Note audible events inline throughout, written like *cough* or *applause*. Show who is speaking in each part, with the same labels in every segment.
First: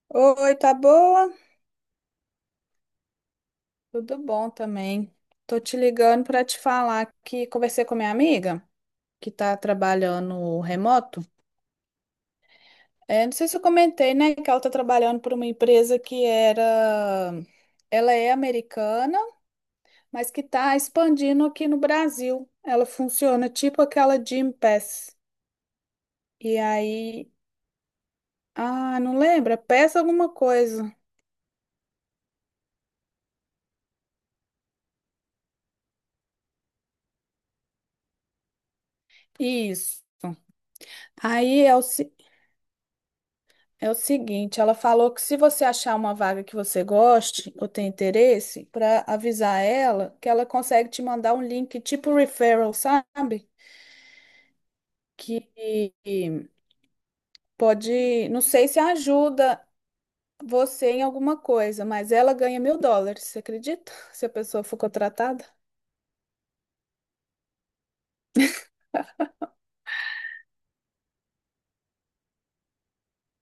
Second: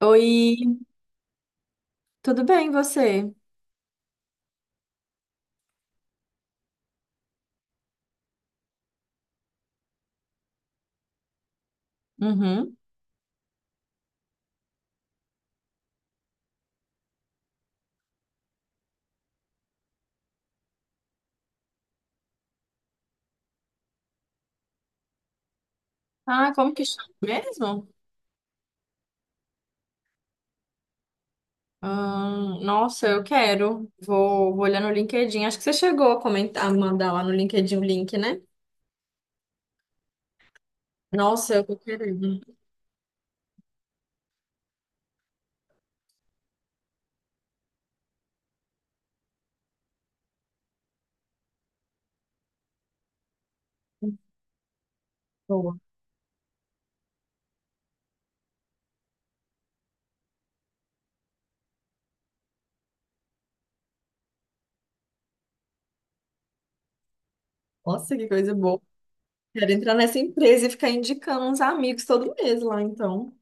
Speaker 1: Oi,
Speaker 2: Oi, tá boa?
Speaker 1: tudo bem, você?
Speaker 2: Tudo bom também. Tô te ligando para te falar que conversei com minha amiga que tá trabalhando remoto.
Speaker 1: Uhum.
Speaker 2: É, não sei se eu comentei, né, que ela tá trabalhando para uma empresa que era ela é americana, mas que tá expandindo aqui no Brasil. Ela funciona tipo aquela Gym Pass.
Speaker 1: Ah,
Speaker 2: E
Speaker 1: como que chama
Speaker 2: aí,
Speaker 1: mesmo?
Speaker 2: ah, não lembra? Peça alguma coisa.
Speaker 1: Nossa, eu quero. Vou olhar no LinkedIn. Acho que você chegou a comentar, a mandar lá no LinkedIn o link, né?
Speaker 2: Isso.
Speaker 1: Nossa, eu
Speaker 2: Aí
Speaker 1: tô
Speaker 2: é, o
Speaker 1: querendo.
Speaker 2: É o seguinte, ela falou que se você achar uma vaga que você goste ou tem interesse, para avisar ela que ela consegue te mandar um link tipo referral, sabe?
Speaker 1: Boa.
Speaker 2: Que pode, não sei se ajuda você em alguma coisa, mas ela ganha US$ 1.000, você acredita? *laughs* Se a pessoa for contratada?
Speaker 1: Nossa, que coisa boa. Quero entrar nessa empresa e ficar indicando uns amigos todo mês lá, então.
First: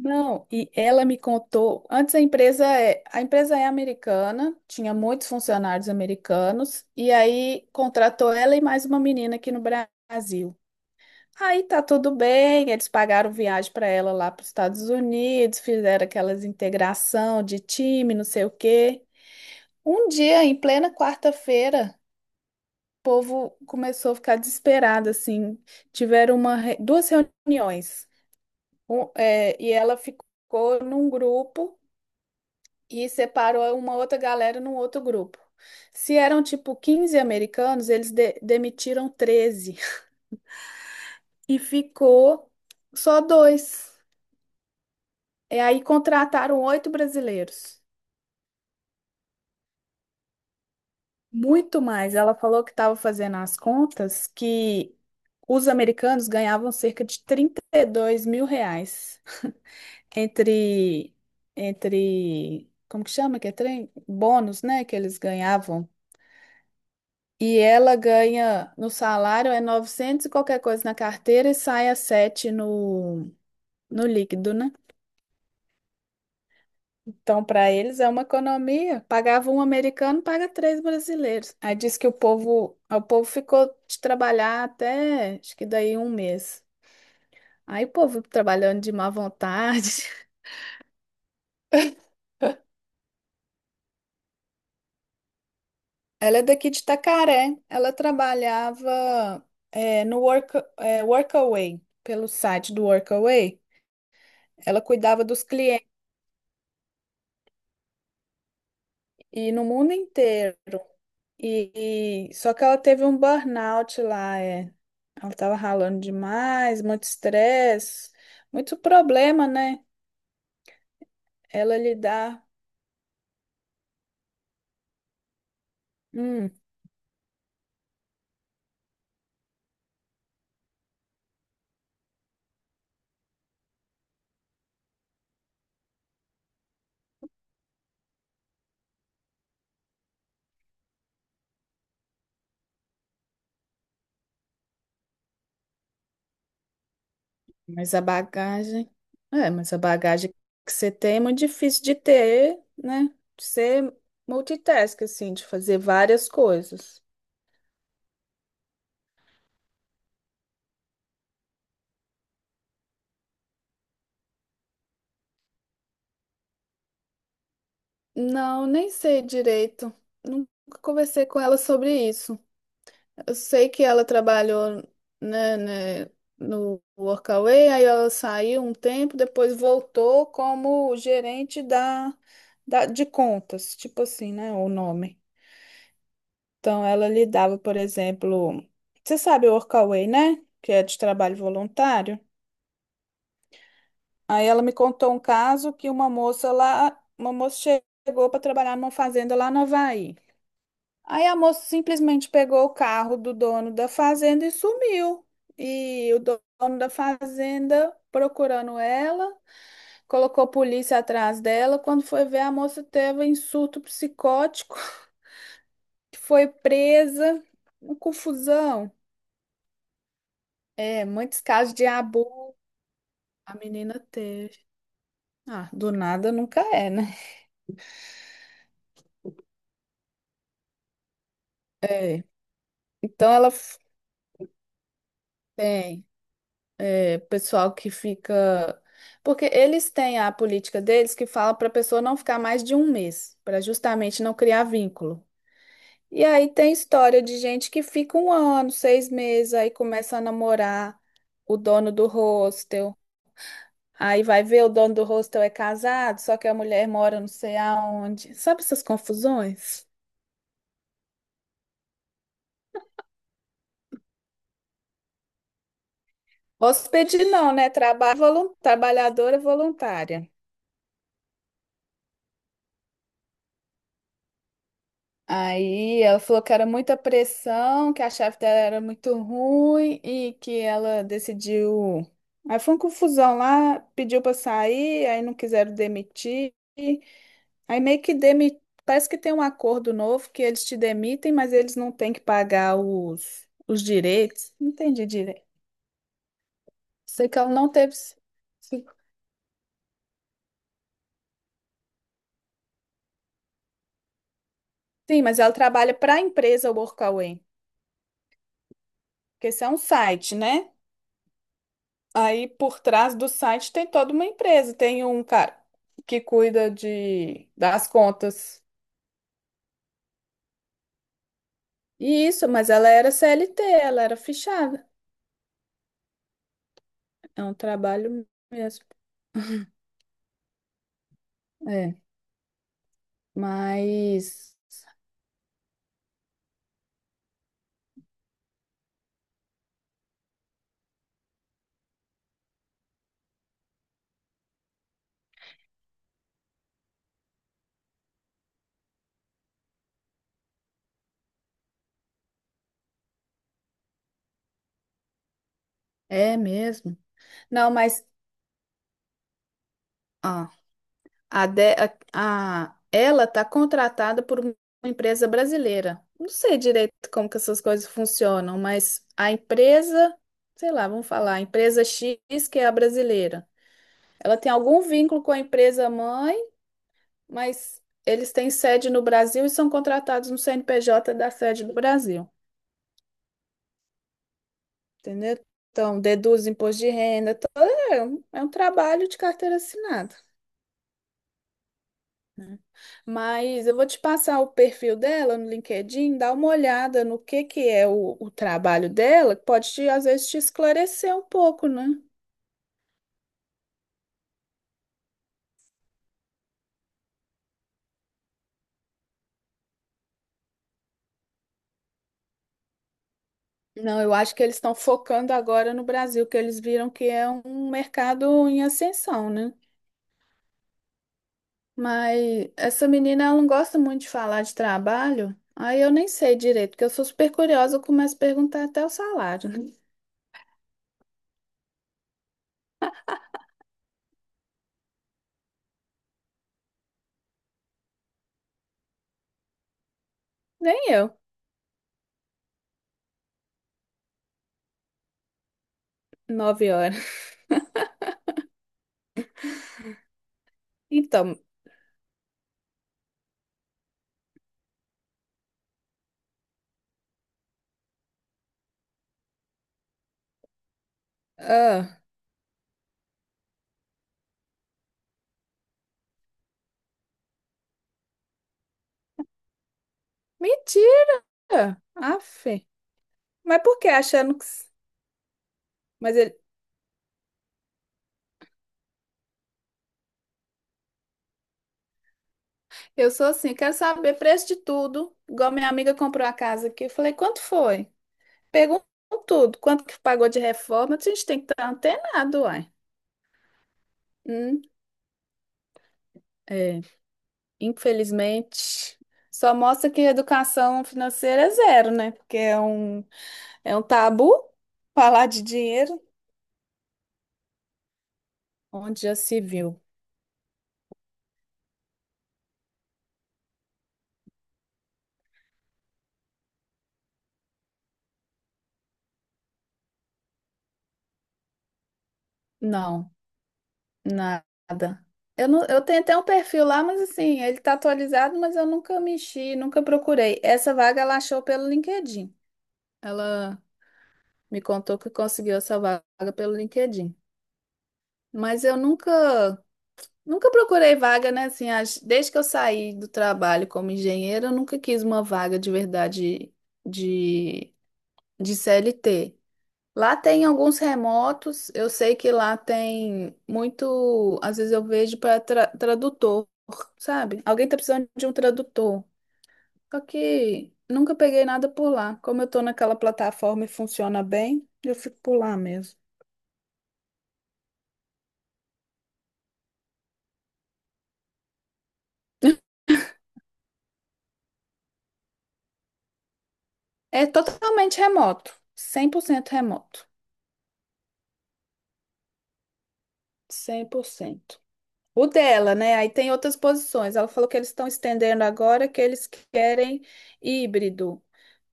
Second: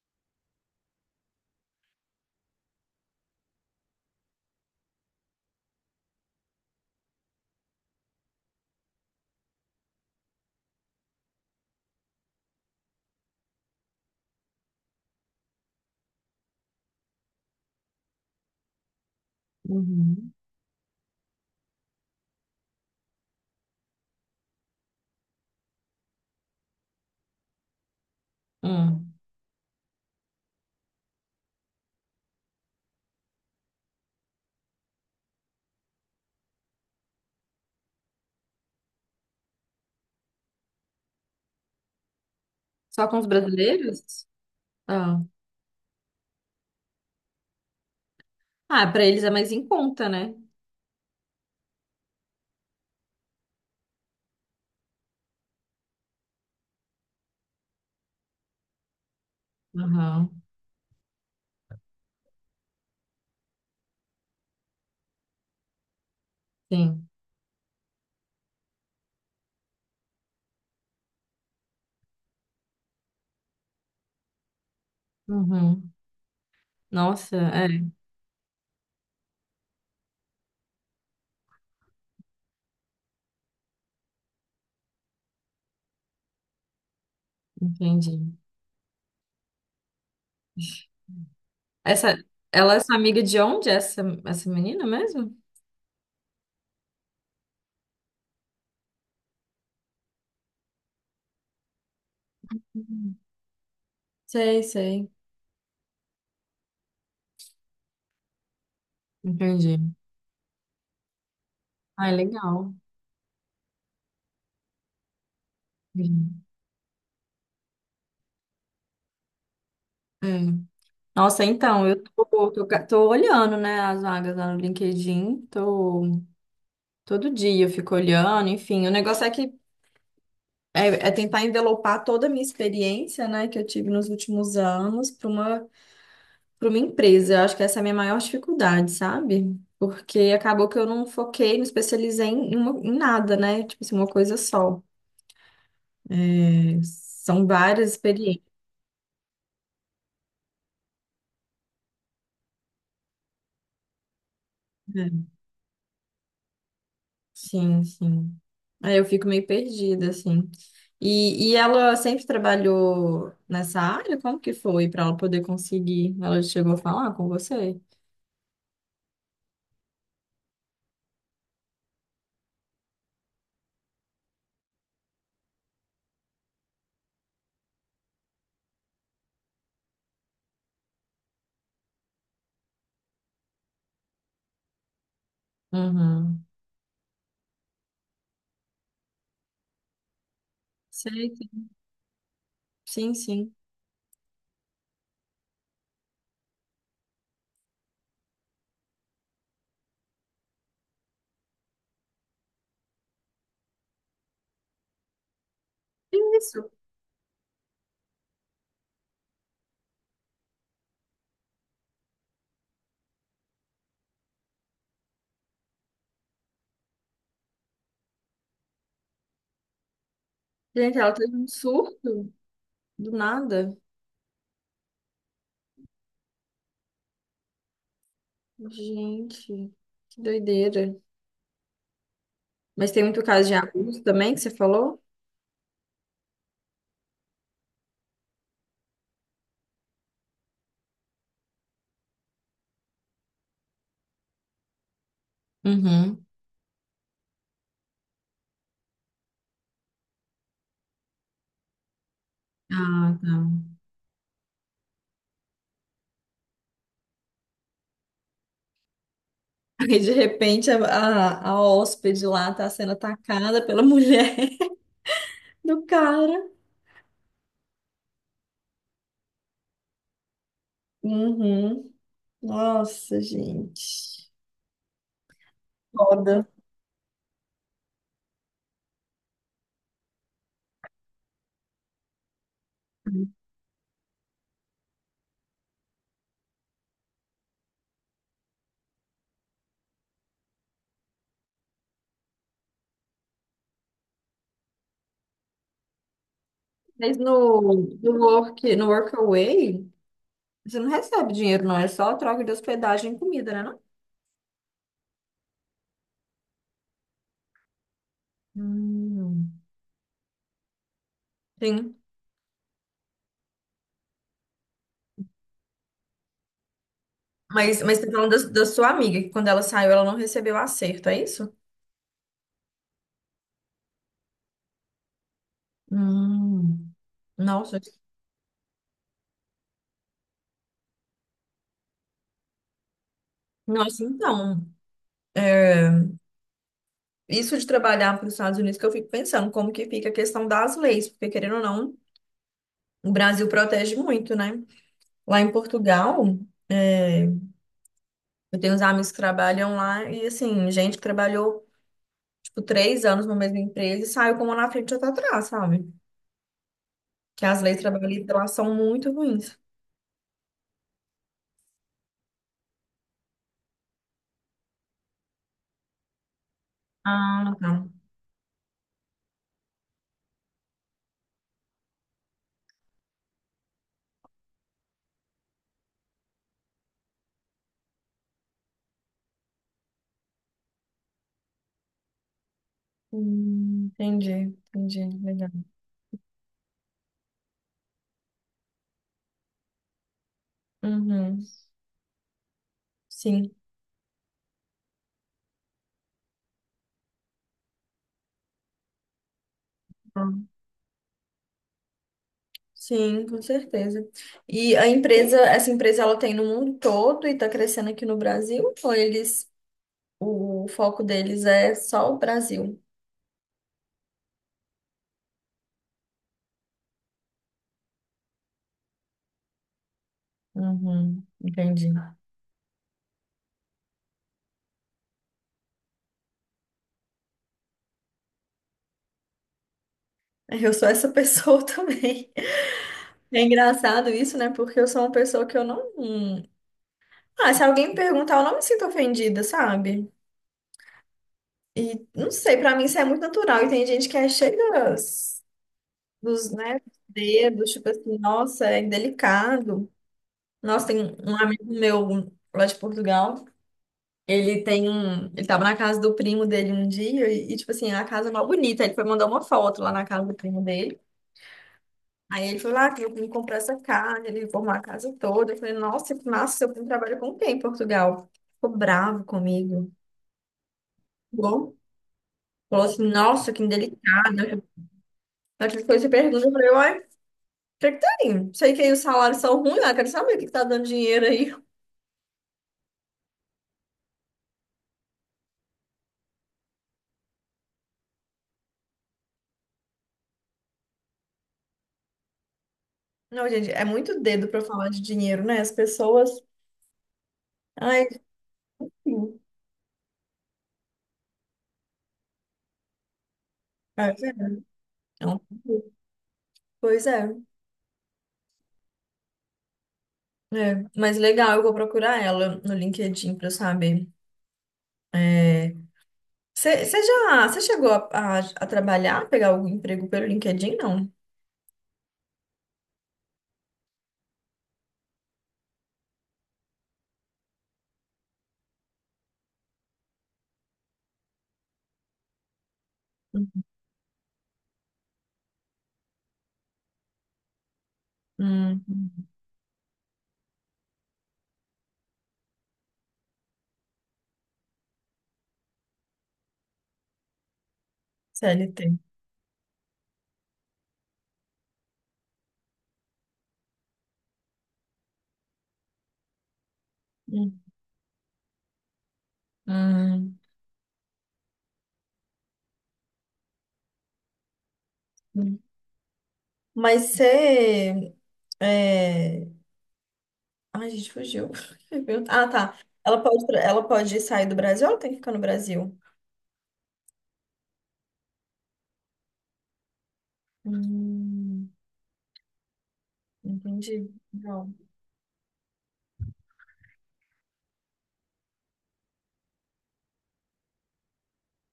Speaker 2: Não, e ela me contou, antes a empresa é americana, tinha muitos funcionários americanos, e aí contratou ela e mais uma menina aqui no Brasil. Aí tá tudo bem, eles pagaram viagem para ela lá para os Estados Unidos, fizeram aquelas integração de time, não sei o quê. Um
Speaker 1: Uhum.
Speaker 2: dia, em plena quarta-feira, o povo começou a ficar desesperado, assim. Tiveram duas reuniões. Um,
Speaker 1: Hum.
Speaker 2: é, e ela ficou num grupo e separou uma outra galera num outro grupo. Se eram tipo 15 americanos, eles demitiram 13 e ficou
Speaker 1: Só com
Speaker 2: só
Speaker 1: os
Speaker 2: dois.
Speaker 1: brasileiros? Ah,
Speaker 2: E aí contrataram oito brasileiros,
Speaker 1: ah, para eles é mais em conta, né?
Speaker 2: muito mais. Ela falou que estava fazendo as contas que os americanos ganhavam cerca de R$ 32.000 *laughs*
Speaker 1: Aham,
Speaker 2: entre, entre, como que chama que é trem? Bônus, né, que eles ganhavam.
Speaker 1: sim.
Speaker 2: E ela ganha no salário é 900 e qualquer coisa na carteira e sai a 7 no líquido, né?
Speaker 1: Uhum. Nossa,
Speaker 2: Então,
Speaker 1: é,
Speaker 2: para eles é uma economia. Pagava um americano, paga três brasileiros. Aí diz que o povo ficou de trabalhar até, acho que daí um mês. Aí o
Speaker 1: entendi.
Speaker 2: povo trabalhando de má vontade.
Speaker 1: Essa, ela é sua amiga de onde? Essa menina mesmo?
Speaker 2: *laughs* Ela é daqui de Itacaré. Ela trabalhava é, no work, é, Workaway, pelo site do
Speaker 1: Uhum.
Speaker 2: Workaway.
Speaker 1: Sei,
Speaker 2: Ela
Speaker 1: sei.
Speaker 2: cuidava dos clientes e no
Speaker 1: Entendi.
Speaker 2: mundo inteiro.
Speaker 1: Ah, é
Speaker 2: Só que
Speaker 1: legal.
Speaker 2: ela teve um burnout lá, é. Ela tava ralando
Speaker 1: Uhum.
Speaker 2: demais, muito estresse, muito problema, né?
Speaker 1: É. Nossa,
Speaker 2: Ela
Speaker 1: então, eu tô,
Speaker 2: lidar,
Speaker 1: tô, ca- tô olhando, né, as vagas lá no LinkedIn. Tô,
Speaker 2: Hum,
Speaker 1: todo dia eu fico olhando, enfim. O negócio é que é, é tentar envelopar toda a minha experiência, né, que eu tive nos últimos anos para para uma empresa. Eu acho que essa é a minha maior dificuldade, sabe? Porque acabou que eu não foquei, me especializei em, uma- em nada, né? Tipo assim, uma coisa só. São várias
Speaker 2: mas a
Speaker 1: experiências.
Speaker 2: bagagem. É, mas a bagagem que você tem é muito difícil de ter, né? De ser multitask,
Speaker 1: Né?
Speaker 2: assim, de fazer várias coisas.
Speaker 1: Sim, sim. Aí eu fico meio perdida, assim. E ela sempre trabalhou nessa área? Como que foi para ela poder conseguir? Ela chegou a falar com você?
Speaker 2: Não, nem sei direito. Nunca conversei com ela sobre isso. Eu sei que ela trabalhou, né, no Workaway. Aí ela saiu um tempo, depois voltou como gerente de contas, tipo assim, né, o nome.
Speaker 1: Uhum.
Speaker 2: Então, ela lidava, por exemplo, você sabe o Workaway, né? Que é de
Speaker 1: Sei,
Speaker 2: trabalho
Speaker 1: sei.
Speaker 2: voluntário.
Speaker 1: Sim, sim.
Speaker 2: Aí ela me contou um caso que uma moça chegou para trabalhar numa fazenda lá no Havaí. Aí a moça simplesmente pegou o carro do dono da fazenda e sumiu. E
Speaker 1: Que
Speaker 2: o
Speaker 1: isso.
Speaker 2: dono da fazenda procurando ela, colocou a polícia atrás dela. Quando foi ver, a moça teve um surto psicótico, *laughs* foi presa, uma confusão.
Speaker 1: Gente,
Speaker 2: É,
Speaker 1: ela teve
Speaker 2: muitos
Speaker 1: um
Speaker 2: casos de
Speaker 1: surto
Speaker 2: abuso
Speaker 1: do
Speaker 2: a
Speaker 1: nada.
Speaker 2: menina teve. Ah, do nada nunca é, né?
Speaker 1: Gente, que doideira.
Speaker 2: É.
Speaker 1: Mas tem muito
Speaker 2: Então
Speaker 1: caso de abuso também que você falou?
Speaker 2: tem. É, pessoal que fica. Porque eles têm a política deles que fala para a pessoa não ficar mais de um mês, para justamente não criar vínculo. E
Speaker 1: Uhum.
Speaker 2: aí tem história de gente que fica um ano, 6 meses, aí começa a namorar o dono do hostel.
Speaker 1: Ah, tá.
Speaker 2: Aí vai ver, o dono do hostel é casado, só que a mulher mora não sei aonde. Sabe essas confusões?
Speaker 1: Aí, de repente, a hóspede lá tá sendo atacada pela mulher *laughs* do cara.
Speaker 2: Hóspede não, né? Trabalhadora voluntária.
Speaker 1: Uhum. Nossa, gente.
Speaker 2: Aí ela falou
Speaker 1: Foda.
Speaker 2: que era muita pressão, que a chefe dela era muito ruim e que ela decidiu. Aí foi uma confusão lá, pediu para sair, aí não quiseram demitir. Aí parece que tem um acordo novo que eles te demitem, mas eles não têm que pagar os direitos. Não entendi direito.
Speaker 1: Mas
Speaker 2: Sei que ela não
Speaker 1: no,
Speaker 2: teve.
Speaker 1: no work, no Workaway, você não recebe dinheiro, não. É só troca de hospedagem e comida, né? Não?
Speaker 2: Sim, mas ela trabalha para a empresa Workaway, porque
Speaker 1: Hum.
Speaker 2: isso é um site, né?
Speaker 1: Sim.
Speaker 2: Aí por trás do site tem toda uma empresa, tem um cara que cuida de
Speaker 1: Mas,
Speaker 2: das
Speaker 1: mas você tá falando da,
Speaker 2: contas.
Speaker 1: da sua amiga, que quando ela saiu, ela não recebeu acerto, é isso?
Speaker 2: E isso, mas ela era CLT, ela era fichada.
Speaker 1: Hum.
Speaker 2: É um
Speaker 1: Nossa.
Speaker 2: trabalho mesmo. É,
Speaker 1: Nossa,
Speaker 2: mas
Speaker 1: então. É, isso de trabalhar para os Estados Unidos que eu fico pensando, como que fica a questão das leis, porque querendo ou não, o Brasil protege muito, né? Lá em Portugal, é, eu tenho uns amigos que trabalham lá e assim, gente que trabalhou tipo três anos numa mesma empresa e saiu com uma na frente e outra atrás, sabe?
Speaker 2: é mesmo.
Speaker 1: Que as
Speaker 2: Não,
Speaker 1: leis
Speaker 2: mas
Speaker 1: trabalhistas lá são muito ruins.
Speaker 2: ó, a, de, a- ela tá contratada por uma empresa brasileira. Não sei direito como que
Speaker 1: Ah,
Speaker 2: essas coisas
Speaker 1: tá.
Speaker 2: funcionam, mas a empresa, sei lá, vamos falar, a empresa X que é a brasileira. Ela tem algum vínculo com a empresa mãe, mas eles têm sede no Brasil e são contratados no CNPJ da sede do Brasil,
Speaker 1: Entendi, entendi,
Speaker 2: entendeu?
Speaker 1: legal.
Speaker 2: Então, deduz imposto de renda, é um trabalho de carteira assinada,
Speaker 1: Uhum,
Speaker 2: né?
Speaker 1: sim.
Speaker 2: Mas eu vou te passar o perfil dela no LinkedIn, dá uma olhada no que é o trabalho dela, que pode te, às vezes te esclarecer um pouco, né?
Speaker 1: Sim, com certeza. E a empresa, essa empresa ela tem no mundo todo e está crescendo aqui no Brasil, ou eles, o foco deles é só o Brasil?
Speaker 2: Não, eu acho que eles estão focando agora no Brasil, que eles viram que é um mercado em ascensão, né?
Speaker 1: Uhum, entendi.
Speaker 2: Mas essa menina, ela não gosta muito de falar de trabalho. Aí eu nem sei direito, porque eu sou super curiosa, eu começo a perguntar até o salário. *laughs* Né?
Speaker 1: Eu sou essa pessoa *laughs* também. É engraçado isso, né? Porque eu sou uma pessoa que eu não. Ah, se alguém me perguntar, eu não me sinto ofendida, sabe?
Speaker 2: Nem eu,
Speaker 1: E não sei, pra mim isso é muito natural. E tem gente que é cheia dos, dos,
Speaker 2: nove
Speaker 1: né,
Speaker 2: horas.
Speaker 1: dedos, tipo assim, nossa, é delicado. Nossa, tem um
Speaker 2: Então,
Speaker 1: amigo meu lá de Portugal. Ele tem um. Ele tava na casa do primo dele um dia e, tipo assim, a casa é mó bonita. Ele foi mandar uma foto lá na casa do primo dele.
Speaker 2: ah,
Speaker 1: Aí ele falou, ah, que eu vim comprar essa casa, ele reformou a casa toda. Eu falei, nossa, que seu primo trabalha com quem em Portugal? Ficou bravo comigo.
Speaker 2: mentira!
Speaker 1: Bom.
Speaker 2: Aff.
Speaker 1: Falou assim, nossa, que
Speaker 2: Mas por que achando que...
Speaker 1: indelicada. Aquela coisa, você
Speaker 2: Mas
Speaker 1: pergunta,
Speaker 2: ele...
Speaker 1: eu falei, uai, pra que tá indo? Sei que aí os salários são ruins, ah, quero saber o que que tá dando dinheiro aí.
Speaker 2: eu sou assim, quero saber preço de tudo. Igual minha amiga comprou a casa aqui, eu falei, quanto foi? Pergunto tudo, quanto que pagou de reforma, a gente tem que estar antenado, uai.
Speaker 1: Não, gente, é muito dedo pra
Speaker 2: Hum,
Speaker 1: falar de dinheiro, né? As pessoas.
Speaker 2: é.
Speaker 1: Ai,
Speaker 2: Infelizmente,
Speaker 1: sim.
Speaker 2: só mostra que educação financeira é zero, né? Porque é um
Speaker 1: É,
Speaker 2: tabu
Speaker 1: verdade. É
Speaker 2: falar
Speaker 1: um-
Speaker 2: de
Speaker 1: pouco.
Speaker 2: dinheiro
Speaker 1: Pois é.
Speaker 2: onde já se viu.
Speaker 1: É, mas legal, eu vou procurar ela no LinkedIn pra eu saber. Você já, você chegou a trabalhar, pegar algum emprego pelo LinkedIn? Não.
Speaker 2: Não, nada. Eu, não, eu tenho até um perfil lá, mas assim, ele tá atualizado, mas eu nunca mexi, nunca procurei. Essa vaga ela achou pelo LinkedIn. Ela me contou que conseguiu essa vaga pelo LinkedIn. Mas eu
Speaker 1: Hum,
Speaker 2: nunca. Nunca procurei vaga, né? Assim, desde que eu saí do trabalho como engenheira, eu nunca quis uma vaga de verdade de, de
Speaker 1: CLT.
Speaker 2: CLT. Lá tem alguns remotos, eu sei que lá tem muito. Às vezes eu vejo para tradutor, sabe?
Speaker 1: Hum,
Speaker 2: Alguém tá precisando de um tradutor. Só
Speaker 1: hum,
Speaker 2: que nunca peguei nada por lá. Como eu tô naquela plataforma e funciona bem, eu fico por lá
Speaker 1: hum.
Speaker 2: mesmo.
Speaker 1: Mas você. É... Ai, gente, fugiu. *laughs* Ah, tá. Ela pode, tra- ela pode sair do Brasil ou ela tem que ficar no Brasil?
Speaker 2: É totalmente remoto, 100% remoto.
Speaker 1: Hum,
Speaker 2: Cem por
Speaker 1: entendi.
Speaker 2: cento
Speaker 1: Não.
Speaker 2: O dela, né? Aí tem outras posições. Ela falou que eles estão estendendo agora que eles querem híbrido,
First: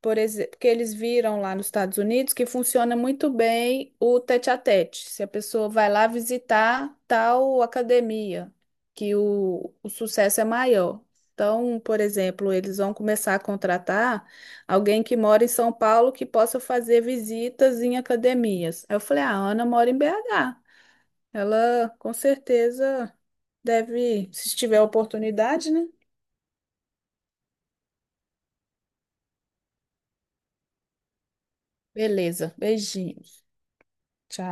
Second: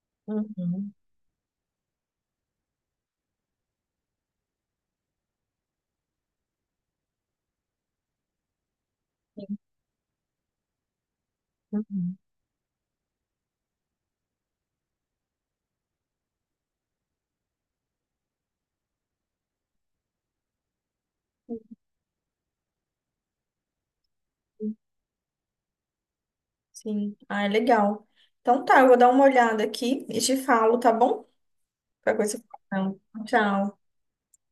Speaker 2: por exemplo, que eles
Speaker 1: Uhum,
Speaker 2: viram lá nos Estados Unidos que funciona muito bem o tete-a-tete. Se a pessoa vai lá visitar tal academia, que o sucesso é maior. Então, por
Speaker 1: uhum.
Speaker 2: exemplo, eles vão começar a contratar alguém que mora em São Paulo que possa fazer visitas em academias. Aí eu falei, ah, a Ana mora em BH.
Speaker 1: Uhum.
Speaker 2: Ela com certeza deve, se tiver oportunidade, né?
Speaker 1: Sim. Ah, é legal. Então tá, eu vou dar uma olhada aqui e te falo, tá bom? Qualquer coisa. Eu
Speaker 2: Beleza,
Speaker 1: falo.
Speaker 2: beijinhos.
Speaker 1: Tchau.
Speaker 2: Tchau.